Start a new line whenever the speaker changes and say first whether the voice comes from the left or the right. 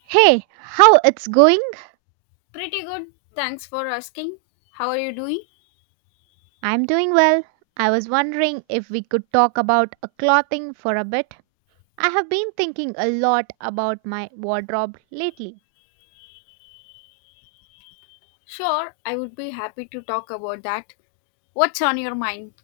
right: Hey, how it's going?
left: Pretty good. Thanks for asking. How are you doing?
right: I'm doing well. I was wondering if we could talk about a clothing for a bit. I have been thinking a lot about my wardrobe lately.
left: Sure, I would be happy to talk about that. What's on your mind?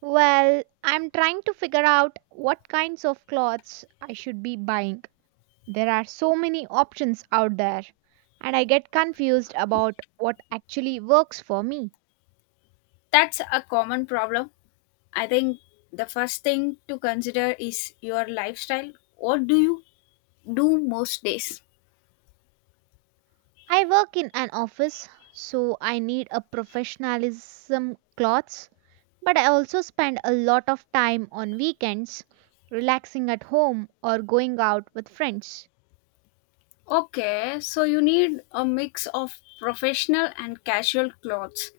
right: Well, I'm trying to figure out what kinds of clothes I should be buying. There are so many options out there, and I get confused about what actually works for me.
left: That's a common problem. I think the first thing to consider is your lifestyle. What do you do most days?
right: I work in an office, so I need a professionalism clothes. But I also spend a lot of time on weekends relaxing at home or going out with friends.
left: Okay, so you need a mix of professional and casual clothes.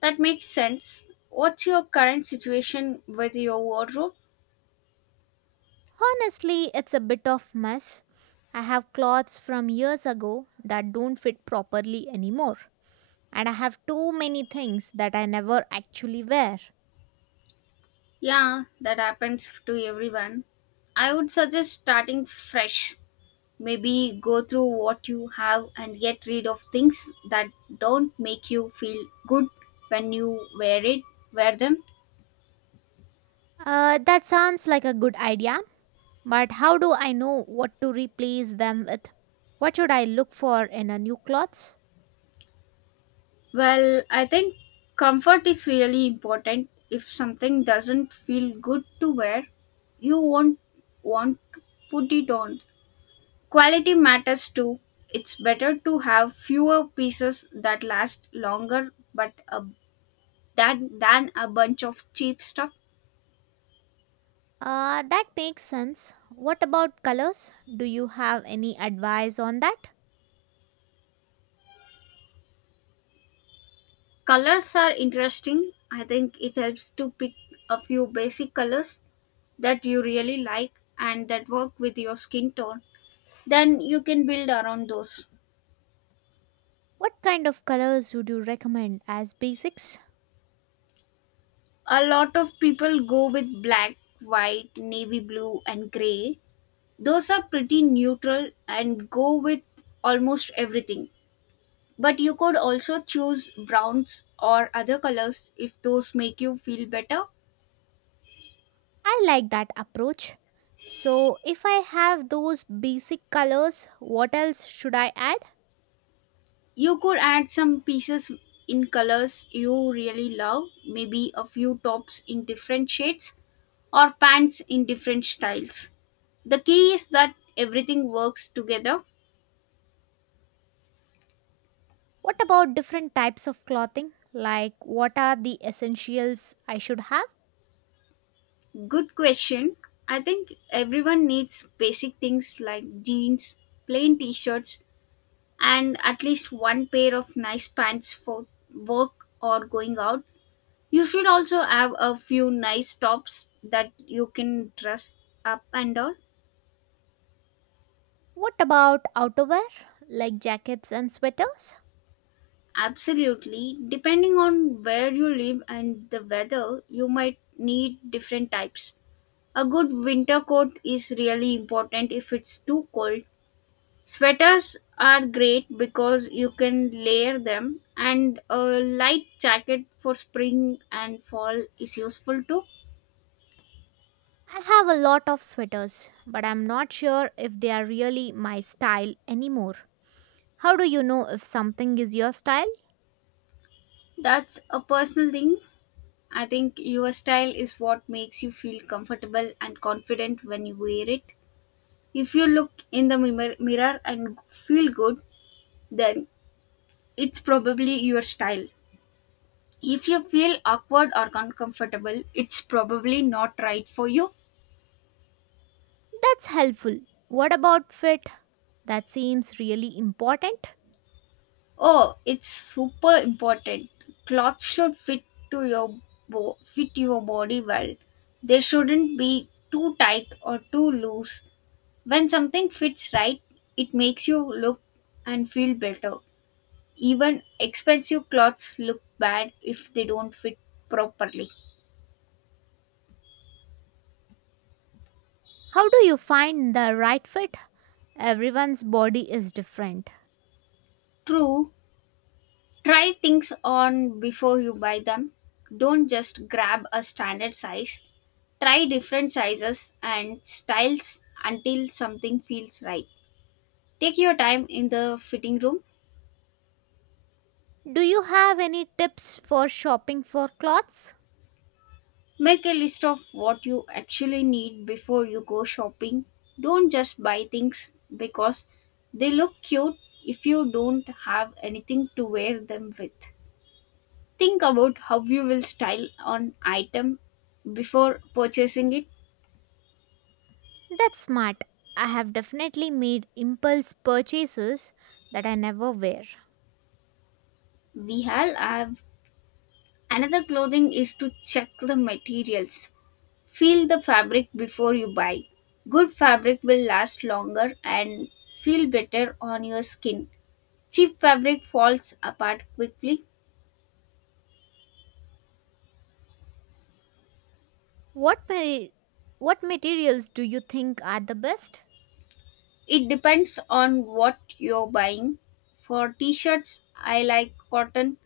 left: That makes sense. What's your current situation with your wardrobe?
right: Honestly, it's a bit of mess. I have clothes from years ago that don't fit properly anymore, and I have too many things that I never actually wear.
left: Yeah, that happens to everyone. I would suggest starting fresh. Maybe go through what you have and get rid of things that don't make you feel good when you wear them.
right: That sounds like a good idea, but how do I know what to replace them with? What should I look for in a new clothes?
left: Well, I think comfort is really important. If something doesn't feel good to wear, you won't want to put it on. Quality matters too. It's better to have fewer pieces that last longer, but a than a bunch of cheap stuff.
right: That makes sense. What about colors? Do you have any advice on that?
left: Colors are interesting. I think it helps to pick a few basic colors that you really like and that work with your skin tone. Then you can build around those.
right: What kind of colors would you recommend as basics?
left: A lot of people go with black, white, navy blue, and gray. Those are pretty neutral and go with almost everything. But you could also choose browns or other colors if those make you feel better.
right: I like that approach. So, if I have those basic colors, what else should I add?
left: You could add some pieces in colors you really love, maybe a few tops in different shades or pants in different styles. The key is that everything works together.
right: What about different types of clothing? Like, what are the essentials I should have?
left: Good question. I think everyone needs basic things like jeans, plain t shirts, and at least one pair of nice pants for work or going out. You should also have a few nice tops that you can dress up and all.
right: What about outerwear, like jackets and sweaters?
left: Absolutely. Depending on where you live and the weather, you might need different types. A good winter coat is really important if it's too cold. Sweaters are great because you can layer them, and a light jacket for spring and fall is useful too.
right: I have a lot of sweaters, but I'm not sure if they are really my style anymore. How do you know if something is your style?
left: That's a personal thing. I think your style is what makes you feel comfortable and confident when you wear it. If you look in the mirror and feel good, then it's probably your style. If you feel awkward or uncomfortable, it's probably not right for you.
right: That's helpful. What about fit? That seems really important.
left: Oh, it's super important. Clothes should to your fit your body well. They shouldn't be too tight or too loose. When something fits right, it makes you look and feel better. Even expensive clothes look bad if they don't fit properly.
right: How do you find the right fit? Everyone's body is different.
left: True, try things on before you buy them. Don't just grab a standard size. Try different sizes and styles until something feels right. Take your time in the fitting room.
right: Do you have any tips for shopping for clothes?
left: Make a list of what you actually need before you go shopping. Don't just buy things because they look cute if you don't have anything to wear them with. Think about how you will style an item before purchasing it.
right: That's smart. I have definitely made impulse purchases that I never wear.
left: We all have. Another clothing is to check the materials. Feel the fabric before you buy. Good fabric will last longer and feel better on your skin. Cheap fabric falls apart quickly.
right: What ma- what materials do you think are the best?
left: It depends on what you're buying. For t shirts, I like cotton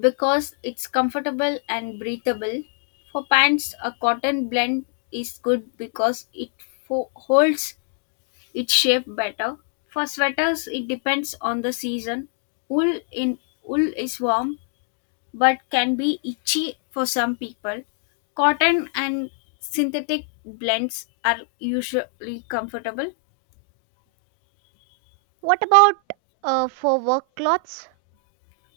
left: because it's comfortable and breathable. For pants, a cotton blend is good because it holds it's shaped better. For sweaters, it depends on the season. Wool in wool is warm but can be itchy for some people. Cotton and synthetic blends are usually comfortable.
right: What about for work clothes?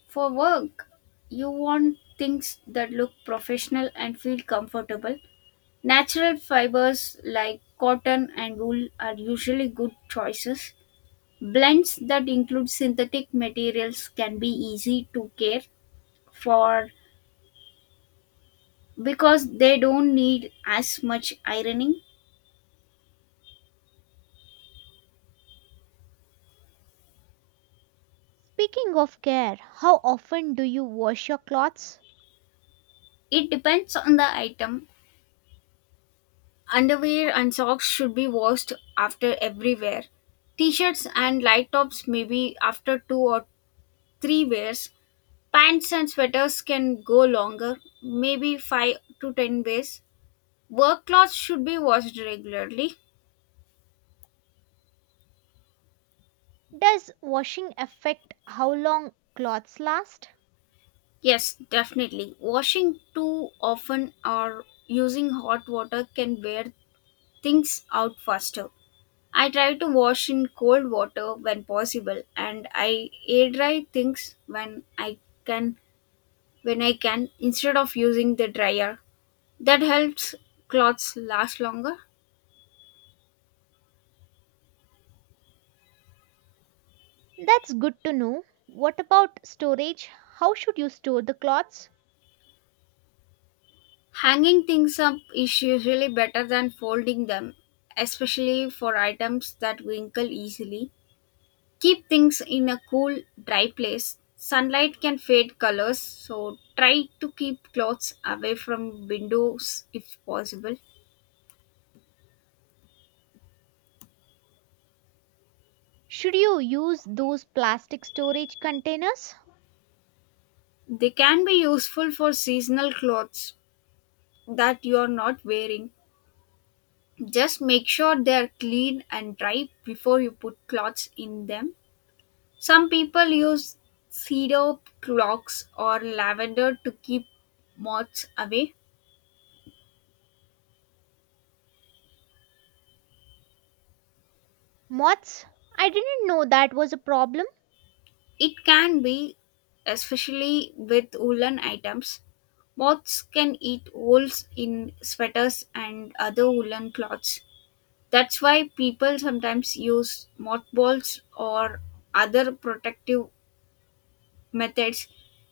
left: For work, you want things that look professional and feel comfortable. Natural fibers like cotton and wool are usually good choices. Blends that include synthetic materials can be easy to care for because they don't need as much ironing.
right: Speaking of care, how often do you wash your clothes?
left: It depends on the item. Underwear and socks should be washed after every wear. T-shirts and light tops maybe after two or three wears. Pants and sweaters can go longer, maybe 5 to 10 days. Work clothes should be washed regularly.
right: Does washing affect how long clothes last?
left: Yes, definitely. Washing too often or using hot water can wear things out faster. I try to wash in cold water when possible, and I air dry things can when I can instead of using the dryer. That helps clothes last longer.
right: That's good to know. What about storage? How should you store the clothes?
left: Hanging things up is usually better than folding them, especially for items that wrinkle easily. Keep things in a cool, dry place. Sunlight can fade colors, so try to keep clothes away from windows if possible.
right: Should you use those plastic storage containers?
left: They can be useful for seasonal clothes that you are not wearing. Just make sure they are clean and dry before you put cloths in them. Some people use cedar clogs or lavender to keep moths away.
right: Moths? I didn't know that was a problem.
left: It can be, especially with woolen items. Moths can eat holes in sweaters and other woolen cloths. That's why people sometimes use mothballs or other protective methods.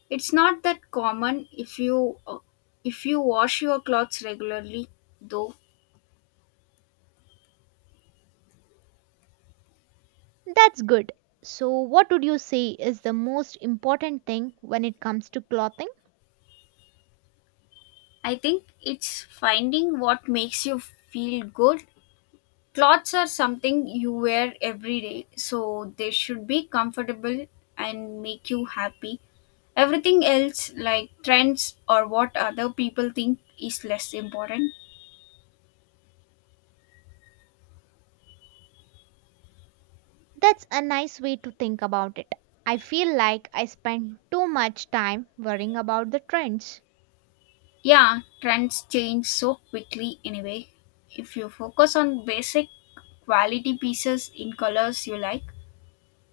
left: It's not that common if you wash your clothes regularly though.
right: That's good. So, what would you say is the most important thing when it comes to clothing?
left: I think it's finding what makes you feel good. Clothes are something you wear every day, so they should be comfortable and make you happy. Everything else like trends or what other people think is less important.
right: That's a nice way to think about it. I feel like I spend too much time worrying about the trends.
left: Yeah, trends change so quickly anyway. If you focus on basic quality pieces in colors you like,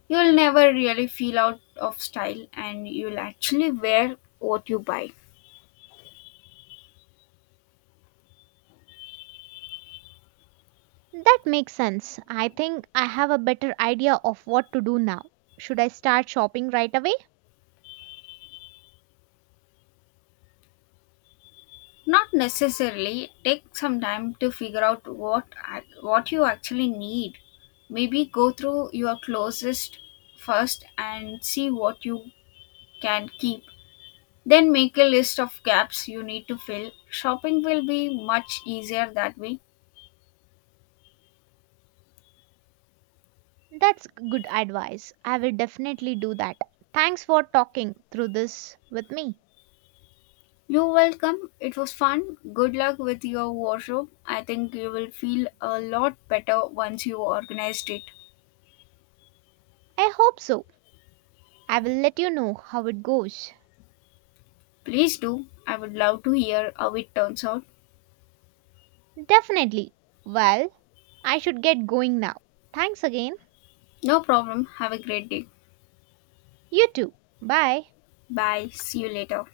left: you'll never really feel out of style and you'll actually wear what you buy.
right: That makes sense. I think I have a better idea of what to do now. Should I start shopping right away?
left: Not necessarily, take some time to figure out what you actually need. Maybe go through your closest first and see what you can keep. Then make a list of gaps you need to fill. Shopping will be much easier that way.
right: That's good advice. I will definitely do that. Thanks for talking through this with me.
left: You are welcome. It was fun. Good luck with your wardrobe. I think you will feel a lot better once you organized it.
right: I hope so. I will let you know how it goes.
left: Please do. I would love to hear how it turns out.
right: Definitely. Well, I should get going now. Thanks again.
left: No problem. Have a great day.
right: You too. Bye.
left: Bye. See you later.